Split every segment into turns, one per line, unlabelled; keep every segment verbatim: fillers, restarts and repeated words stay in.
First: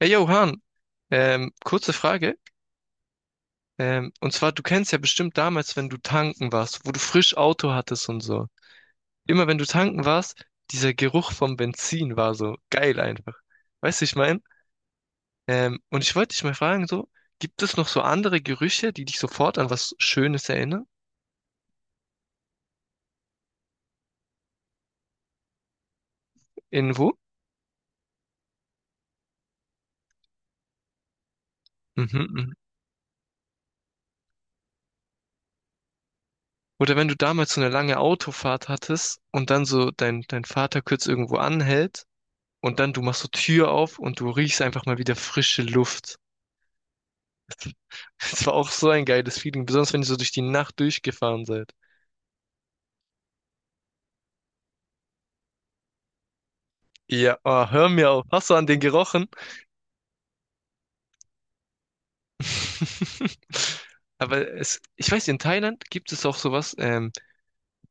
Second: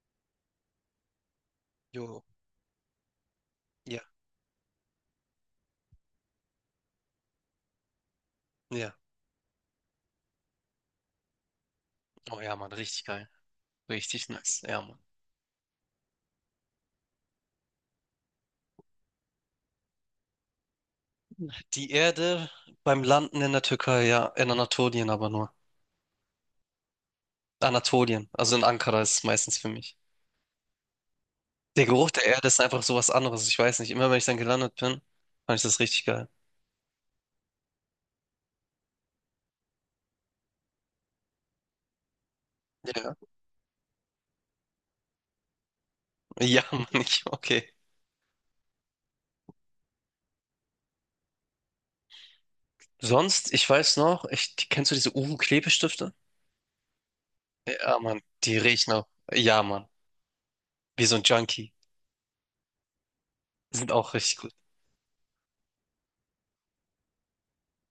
Hey Johann, ähm, kurze
Jo,
Frage.
ja,
Ähm, und zwar, du kennst ja bestimmt damals, wenn du tanken warst, wo du frisch Auto hattest und so.
ja.
Immer wenn du tanken warst, dieser Geruch vom Benzin war
Oh ja,
so
Mann,
geil
richtig geil.
einfach. Weißt du, ich
Richtig
mein?
nice, ja, Mann.
Ähm, und ich wollte dich mal fragen, so, gibt es noch so andere Gerüche, die dich sofort an was Schönes erinnern?
Die Erde beim Landen in der Türkei, ja, in Anatolien aber nur.
Irgendwo?
Anatolien, also in Ankara ist es meistens für mich. Der Geruch
Mhm,
der Erde
mhm.
ist einfach so was anderes, ich weiß nicht. Immer wenn ich dann gelandet bin, fand ich das richtig geil.
Oder wenn du damals so eine lange Autofahrt hattest und dann so dein, dein Vater kurz irgendwo anhält und dann du
Ja,
machst so Tür auf und du riechst einfach mal wieder frische Luft.
ja, Mann, ich, okay.
Es war auch so ein geiles Feeling, besonders wenn ihr so durch die Nacht durchgefahren seid.
Sonst, ich weiß noch, ich, kennst du diese Uhu-Klebestifte?
Ja, oh, hör
Ja,
mir
Mann,
auf. Hast du
die
an den
riechen auch.
gerochen?
Ja, Mann, wie so ein Junkie. Sind auch richtig
Aber
gut.
es, ich weiß, in Thailand gibt es auch sowas, ähm,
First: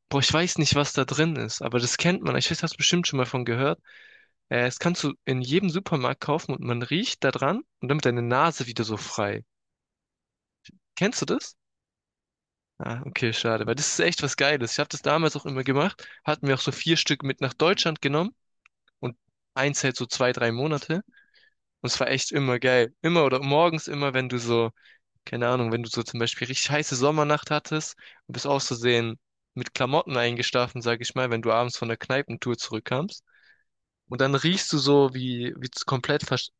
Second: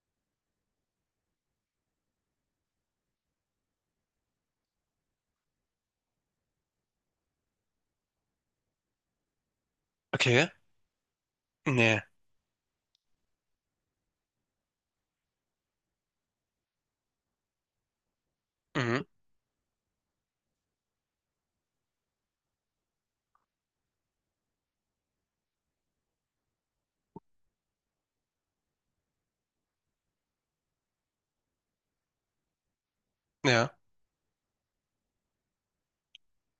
boah, ich weiß nicht, was da drin ist, aber das kennt man. Ich weiß, hast du bestimmt schon mal von gehört. Äh, das kannst du in jedem Supermarkt kaufen und man riecht da dran und damit deine Nase wieder so frei.
Okay,
Kennst du das?
nee,
Ah, okay, schade, weil das ist echt was Geiles. Ich habe das damals auch immer gemacht, hatten wir auch so vier Stück mit nach Deutschland genommen
mhm,
und eins hält so zwei, drei Monate. Und es war echt immer geil. Immer oder morgens immer, wenn du so, keine Ahnung, wenn du so zum Beispiel richtig heiße Sommernacht hattest und bist auszusehen mit Klamotten eingeschlafen, sag ich mal, wenn du abends von der Kneipentour zurückkamst.
ja.
Und dann riechst du so, wie, wie es komplett versch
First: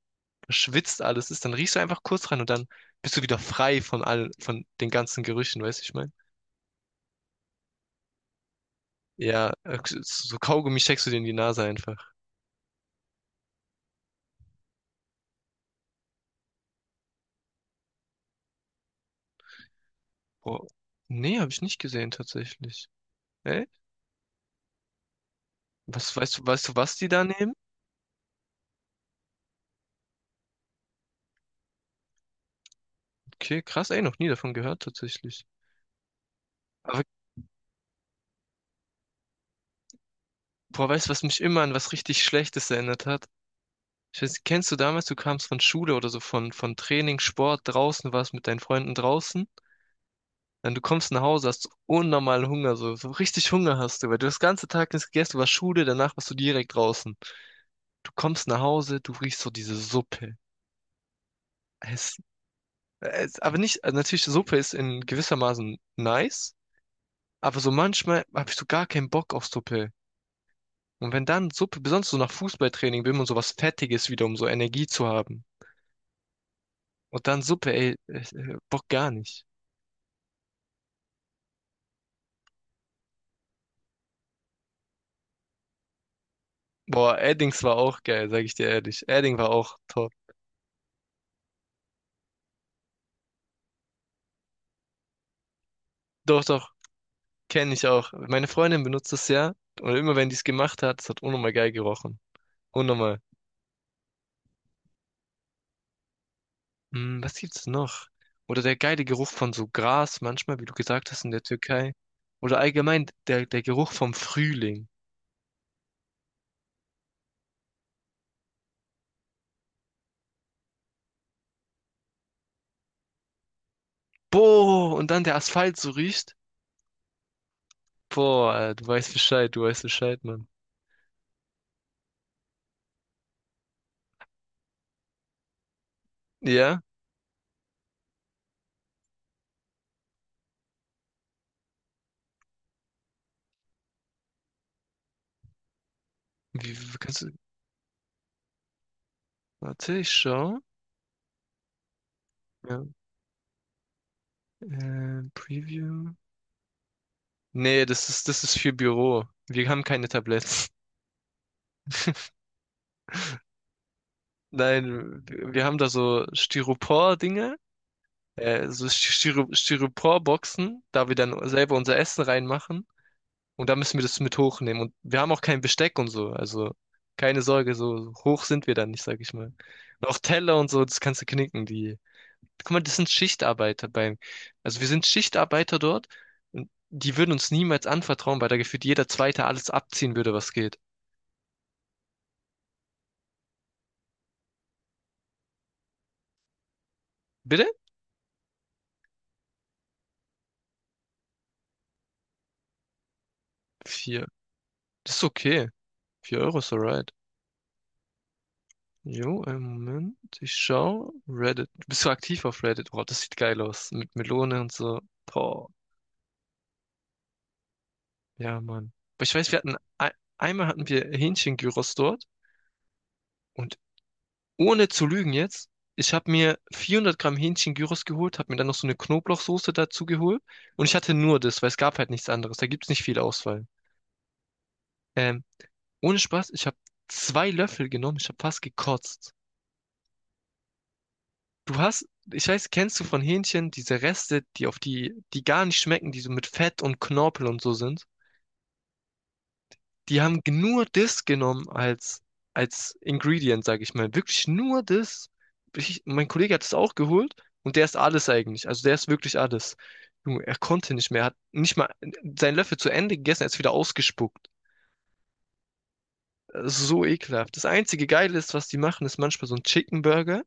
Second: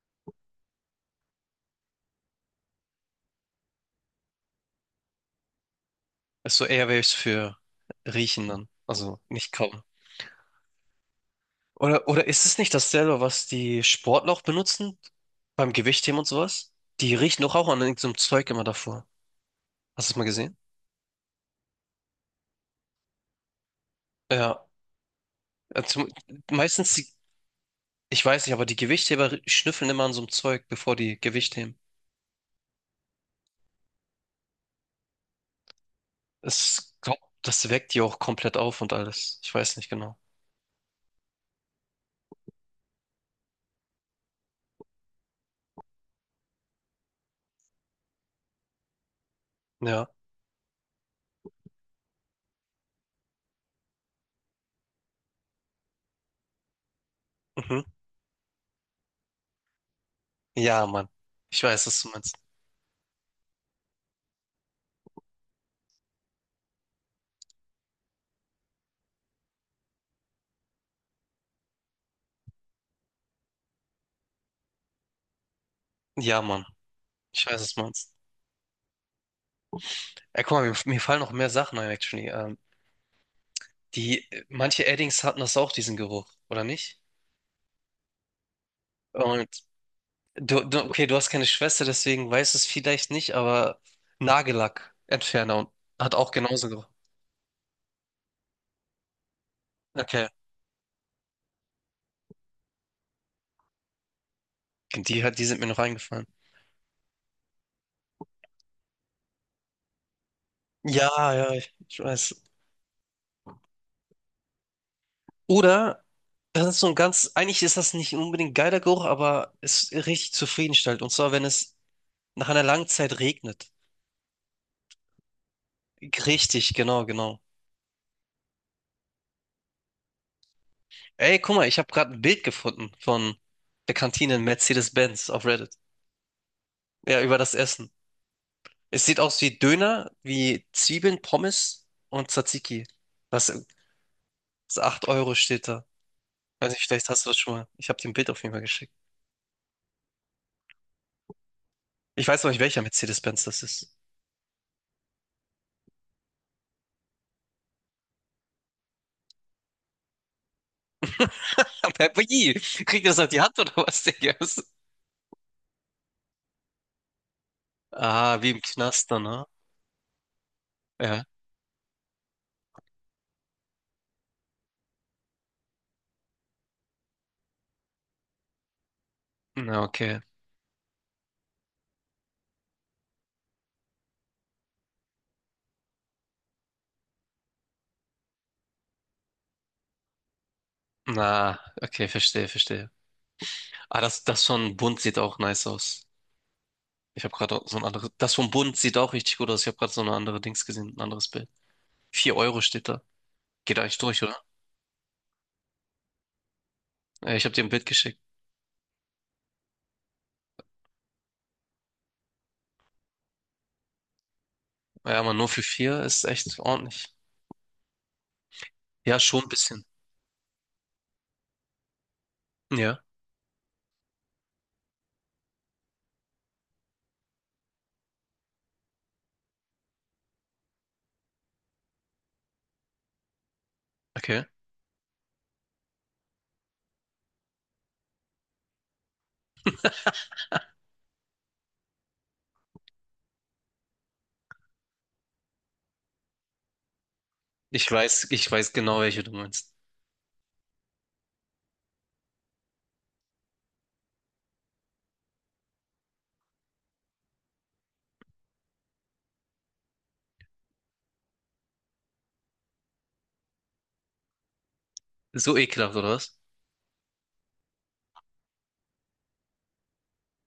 verschwitzt alles ist. Dann riechst du einfach kurz rein und dann bist du wieder frei von all, von den ganzen Gerüchen, weißt du, ich meine?
Ist so Airwaves für Riechen dann. Also nicht
Ja, äh,
kauen.
so Kaugummi steckst du dir in die Nase
Oder,
einfach.
oder ist es nicht dasselbe, was die Sportler auch benutzen? Beim Gewichtheben und sowas? Die riechen doch auch an irgendeinem Zeug immer davor. Hast du es mal gesehen?
Boah. Nee, habe ich nicht gesehen tatsächlich. Echt?
Ja. Also,
Was weißt du, weißt du,
meistens,
was
die,
die da nehmen?
ich weiß nicht, aber die Gewichtheber schnüffeln immer an so einem Zeug, bevor die Gewicht heben.
Okay, krass, ey, noch nie davon gehört tatsächlich.
Es,
Aber
glaub, das weckt die auch komplett auf und alles. Ich weiß nicht genau.
boah, weißt du, was mich immer an was richtig Schlechtes erinnert hat? Ich weiß, kennst du damals, du kamst von Schule oder so, von, von Training, Sport, draußen warst mit deinen Freunden draußen,
Ja.
dann du kommst nach Hause, hast unnormalen Hunger, so, so richtig Hunger hast du, weil du das ganze Tag nichts gegessen, du warst Schule, danach warst du direkt draußen.
Mhm.
Du kommst nach Hause, du riechst so diese Suppe.
Ja, Mann. Ich weiß, was du
Es,
meinst.
es, aber nicht, also natürlich, Suppe ist in gewissermaßen nice, aber so manchmal habe ich so gar keinen Bock auf Suppe. Und wenn dann Suppe, besonders so nach Fußballtraining will man sowas Fettiges wieder, um so Energie zu haben.
Ja, Mann.
Und dann
Ich weiß,
Suppe,
was du
ey,
meinst.
äh, äh, Bock gar nicht.
Ey, guck mal, mir, mir fallen noch mehr Sachen ein, actually. Ähm, Die, manche Eddings hatten das auch, diesen Geruch, oder nicht?
Boah, Eddings war auch geil, sag ich dir ehrlich. Edding
Und
war auch top.
du, du, okay, du hast keine Schwester, deswegen weißt du es vielleicht nicht, aber Nagellackentferner und hat auch
Doch,
genauso
doch,
gerochen.
kenne ich auch. Meine Freundin benutzt es ja. Und immer
Okay.
wenn die es gemacht hat, es hat unnormal geil gerochen. Unnormal.
Die hat, die sind mir noch eingefallen.
Hm, was gibt's noch? Oder der geile Geruch von so Gras, manchmal, wie du
Ja,
gesagt hast, in der
ja, ich,
Türkei.
ich weiß.
Oder allgemein der, der Geruch vom Frühling.
Oder, das ist so ein ganz, eigentlich ist das nicht unbedingt ein geiler Geruch, aber es ist richtig zufriedenstellend. Und zwar, wenn es nach einer langen Zeit regnet.
Boah, und dann der Asphalt so riecht.
Richtig, genau, genau.
Boah, du weißt Bescheid, du weißt Bescheid, Mann.
Ey, guck mal, ich habe gerade ein Bild gefunden von der Kantine in Mercedes-Benz auf Reddit.
Ja?
Ja, über das Essen. Es sieht aus wie Döner, wie Zwiebeln, Pommes und Tzatziki. Das, das acht Euro steht da. Weiß
Wie,
nicht,
wie
vielleicht
kannst
hast
du.
du das schon mal. Ich habe dir ein Bild auf jeden Fall geschickt.
Warte, ich schau.
Ich weiß noch nicht, welcher
Ja.
Mercedes-Benz das ist.
Äh, Preview. Nee, das ist, das ist für Büro. Wir haben keine Tabletts.
Aber wie? Kriegt ihr das auf die Hand oder was, Digga? Was-
Nein, wir wir haben da so Styropor-Dinge,
Ah, wie im
äh, so
Knast dann, ne?
Styro Styropor-Boxen, da wir
Ja.
dann selber unser Essen reinmachen. Und da müssen wir das mit hochnehmen. Und wir haben auch kein Besteck und so. Also keine Sorge, so hoch sind wir dann nicht, sag ich mal.
Na,
Und auch
okay.
Teller und so, das kannst du knicken. Die Guck mal, das sind Schichtarbeiter beim, also wir sind Schichtarbeiter dort und die würden uns niemals anvertrauen, weil da gefühlt jeder Zweite alles abziehen würde, was geht.
Na, okay, verstehe, verstehe. Ah, das, das von Bund sieht auch nice aus. Ich habe gerade
Bitte?
so ein anderes. Das von Bund sieht auch richtig gut aus. Ich habe gerade so eine andere Dings gesehen, ein anderes Bild. Vier Euro steht da. Geht eigentlich durch.
Vier. Das ist okay. Vier Euro ist alright.
Äh, Ich habe dir ein Bild geschickt.
Jo, einen Moment. Ich schau. Reddit. Bist du aktiv auf Reddit? Boah, das sieht geil aus. Mit Melone und so.
Ja, aber nur für
Boah.
vier ist echt ordentlich.
Ja, Mann.
Ja,
Aber ich
schon ein
weiß, wir hatten,
bisschen.
ein- einmal hatten wir Hähnchen-Gyros dort
Ja,
und ohne zu lügen jetzt, ich habe mir 400 Gramm Hähnchen-Gyros geholt, habe mir dann noch so eine Knoblauchsoße dazu geholt und ich hatte nur das, weil es gab halt nichts anderes. Da gibt's nicht viel Auswahl.
okay.
Ähm, ohne Spaß, ich habe zwei Löffel genommen, ich habe fast gekotzt. Du hast, ich weiß, kennst du von Hähnchen diese Reste, die auf die, die gar nicht schmecken, die so mit Fett und Knorpel und so
Ich
sind?
weiß, ich weiß genau, welche du meinst.
Die haben nur das genommen als, als, Ingredient, sag ich mal. Wirklich nur das. Ich, mein Kollege hat es auch geholt und der ist alles eigentlich. Also der ist wirklich alles. Junge, er konnte nicht mehr. Er hat nicht mal seinen Löffel zu Ende gegessen, er ist wieder ausgespuckt.
So ekelhaft, oder was?
Das ist so ekelhaft. Das einzige Geile ist, was die machen, ist manchmal so ein Chicken Burger.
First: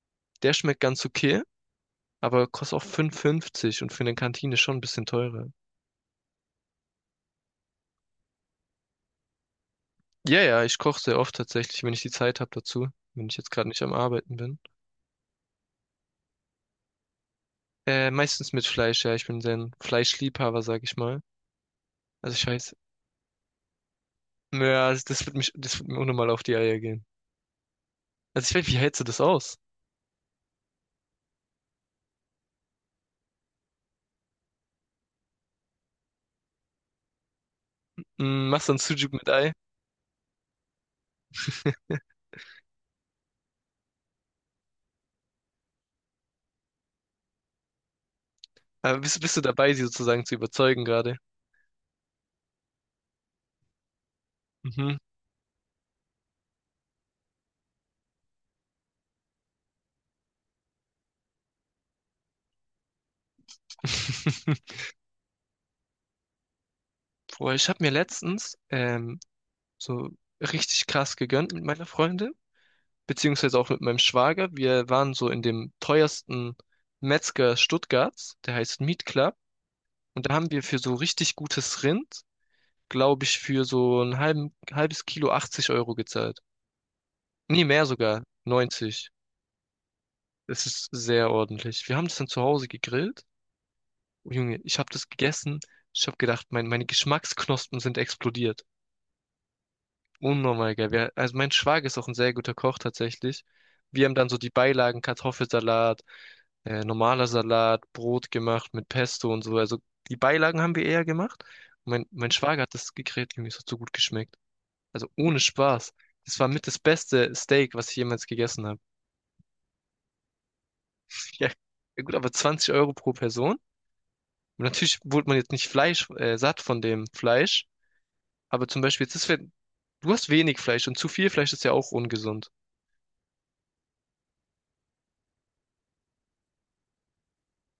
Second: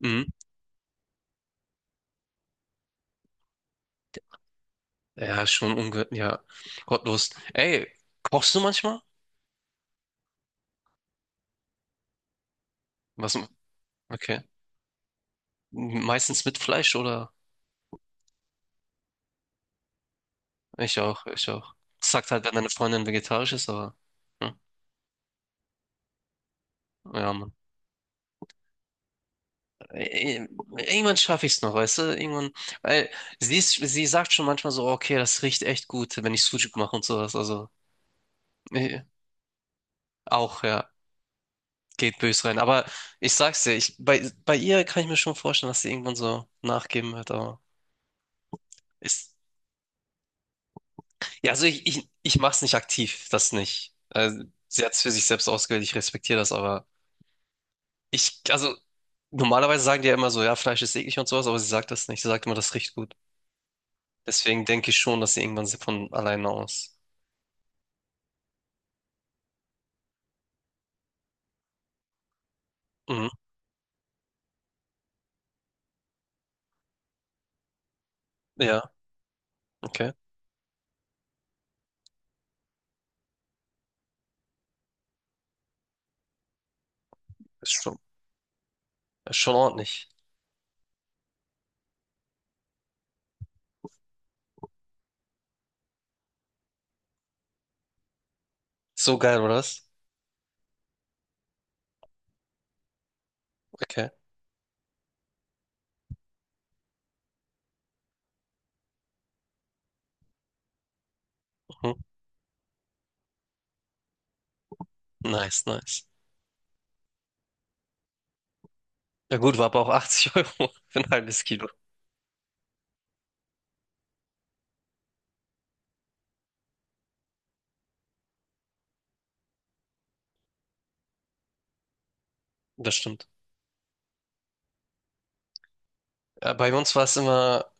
Mhm.
Der schmeckt ganz okay, aber kostet auch fünf fünfzig und für eine Kantine schon ein bisschen
Ja,
teurer.
schon unge... Ja, gottlos. Ey, kochst du manchmal?
Ja, ja, ich koche sehr oft tatsächlich, wenn ich die Zeit habe dazu, wenn
Was?
ich jetzt gerade nicht am Arbeiten
Okay.
bin.
Meistens mit Fleisch, oder?
Äh, meistens mit Fleisch, ja. Ich bin sehr ein Fleischliebhaber, sag ich
Ich
mal.
auch, ich auch. Sagt
Also
halt,
ich
wenn deine
weiß,
Freundin vegetarisch ist, aber... Hm.
ja, also das wird mich, das wird mir unnormal auf die Eier gehen.
Ja, Mann.
Also ich weiß, wie hältst du das aus?
Ey, irgendwann schaffe ich es noch, weißt du? Irgendwann... Weil sie ist, sie sagt schon manchmal so, okay, das riecht echt gut, wenn ich Sucuk mache und sowas, also...
Hm, machst du ein Sujuk mit Ei?
Auch, ja, geht bös rein. Aber ich sag's dir, ich, bei, bei ihr kann ich mir schon vorstellen, dass sie irgendwann so nachgeben wird, aber
Aber bist,
ist,
bist du dabei, sie sozusagen zu überzeugen gerade?
ja, also ich, ich, ich, mach's nicht aktiv, das nicht. Also, sie
Mhm.
hat's für sich selbst ausgewählt, ich respektiere das, aber ich, also normalerweise sagen die ja immer so, ja, Fleisch ist eklig und sowas, aber sie sagt das nicht, sie sagt immer, das riecht gut. Deswegen denke ich schon, dass sie irgendwann von alleine aus.
Boah, ich habe mir letztens ähm, so richtig krass gegönnt mit meiner Freundin,
Mhm.
beziehungsweise auch mit meinem Schwager. Wir waren so in dem teuersten Metzger Stuttgarts, der heißt
Ja,
Meat Club.
okay.
Und da haben wir für so richtig gutes Rind glaube ich, für so ein halben, halbes Kilo achtzig Euro gezahlt. Nee,
Ist
mehr
schon,
sogar. neunzig.
ist schon ordentlich.
Es ist sehr ordentlich. Wir haben das dann zu Hause gegrillt. Oh Junge, ich habe das gegessen. Ich habe gedacht, mein, meine Geschmacksknospen sind explodiert.
So geil, oder was?
Unnormal geil. Wir, also mein Schwager ist auch ein sehr guter Koch tatsächlich. Wir
Okay.
haben dann so die Beilagen, Kartoffelsalat, äh, normaler Salat, Brot gemacht mit Pesto und so. Also die Beilagen haben wir eher gemacht.
Mhm.
Mein, mein Schwager hat das gegrillt, Junge, es hat so gut geschmeckt. Also ohne
Nice,
Spaß.
nice.
Das war mit das beste Steak, was ich jemals gegessen habe.
Ja gut, war aber auch achtzig Euro für ein halbes
Ja,
Kilo.
ja gut, aber zwanzig Euro pro Person. Und natürlich wurde man jetzt nicht Fleisch, äh, satt von dem Fleisch. Aber zum Beispiel, jetzt ist, wenn- du hast wenig Fleisch und zu viel Fleisch ist ja auch ungesund.
Das stimmt. Ja, bei uns war es immer,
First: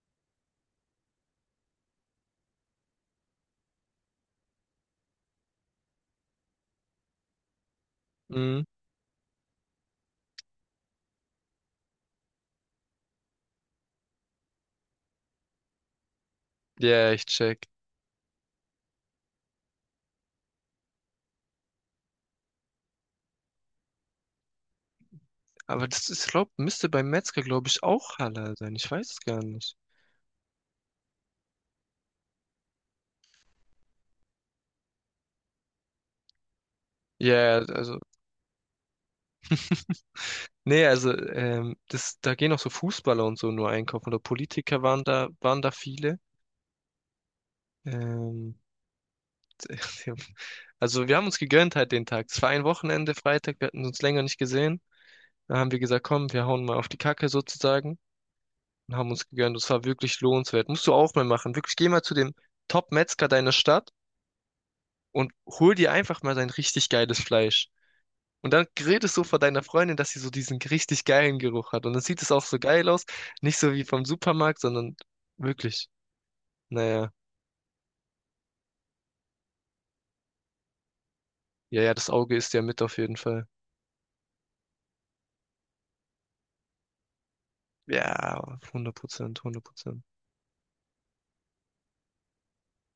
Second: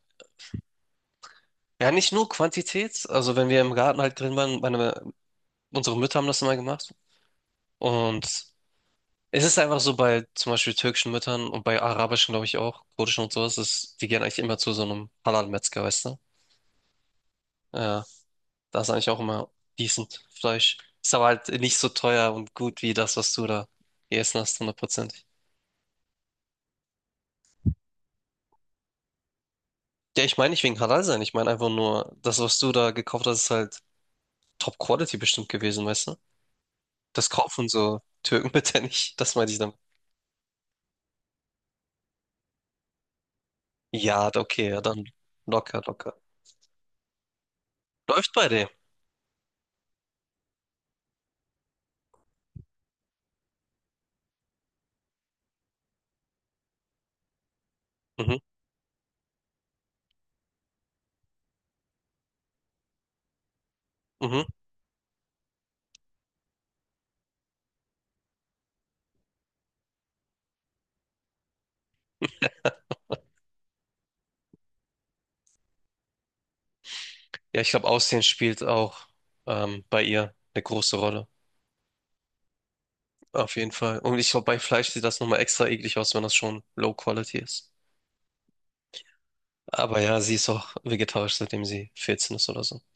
ja, nicht nur Quantität. Also, wenn wir im Garten halt drin waren, meine, unsere Mütter haben das immer gemacht. Und
Mhm.
es ist einfach so bei zum Beispiel türkischen Müttern und bei arabischen, glaube ich, auch, kurdischen und sowas, ist, die gehen eigentlich immer zu so einem Halal-Metzger, weißt du?
Ja, ich check.
Ja, da ist eigentlich auch immer decent Fleisch. Ist aber halt nicht so teuer und gut wie das, was du da gegessen hast, hundertprozentig.
Aber das ist, glaub, müsste beim Metzger, glaube ich, auch Halal sein. Ich weiß es gar nicht.
Ja, ich meine nicht wegen Halal sein. Ich meine einfach nur, das, was du da gekauft hast, ist halt Top-Quality bestimmt gewesen, weißt du? Das
Ja,
kaufen
also,
so Türken bitte nicht. Das meinte ich dann.
nee, also, ähm, das, da gehen auch so Fußballer und so nur einkaufen. Oder
Ja, okay, ja,
Politiker
dann
waren da, waren da
locker, locker.
viele.
Läuft bei
Ähm,
dem.
Also wir haben uns gegönnt halt den Tag. Es war ein Wochenende, Freitag, wir hatten uns länger nicht gesehen. Da haben wir gesagt, komm, wir hauen mal auf die Kacke sozusagen
Mhm,
und haben uns gegönnt. Es war wirklich lohnenswert. Musst du auch mal machen. Wirklich, geh mal zu dem Top-Metzger deiner Stadt
mhm.
und hol dir einfach mal sein richtig geiles Fleisch. Und dann redest du vor deiner Freundin, dass sie so diesen richtig geilen Geruch hat. Und dann sieht es auch so geil aus. Nicht so wie vom Supermarkt, sondern wirklich. Naja,
Ja, ich glaube, Aussehen spielt auch ähm, bei ihr eine große Rolle.
ja, ja, das Auge ist ja mit auf jeden Fall.
Auf jeden Fall. Und ich glaube, bei Fleisch sieht das nochmal extra eklig aus, wenn das schon Low Quality ist.
Ja, hundert Prozent, hundert
Aber
Prozent.
ja, sie ist auch vegetarisch, seitdem sie vierzehn ist oder so.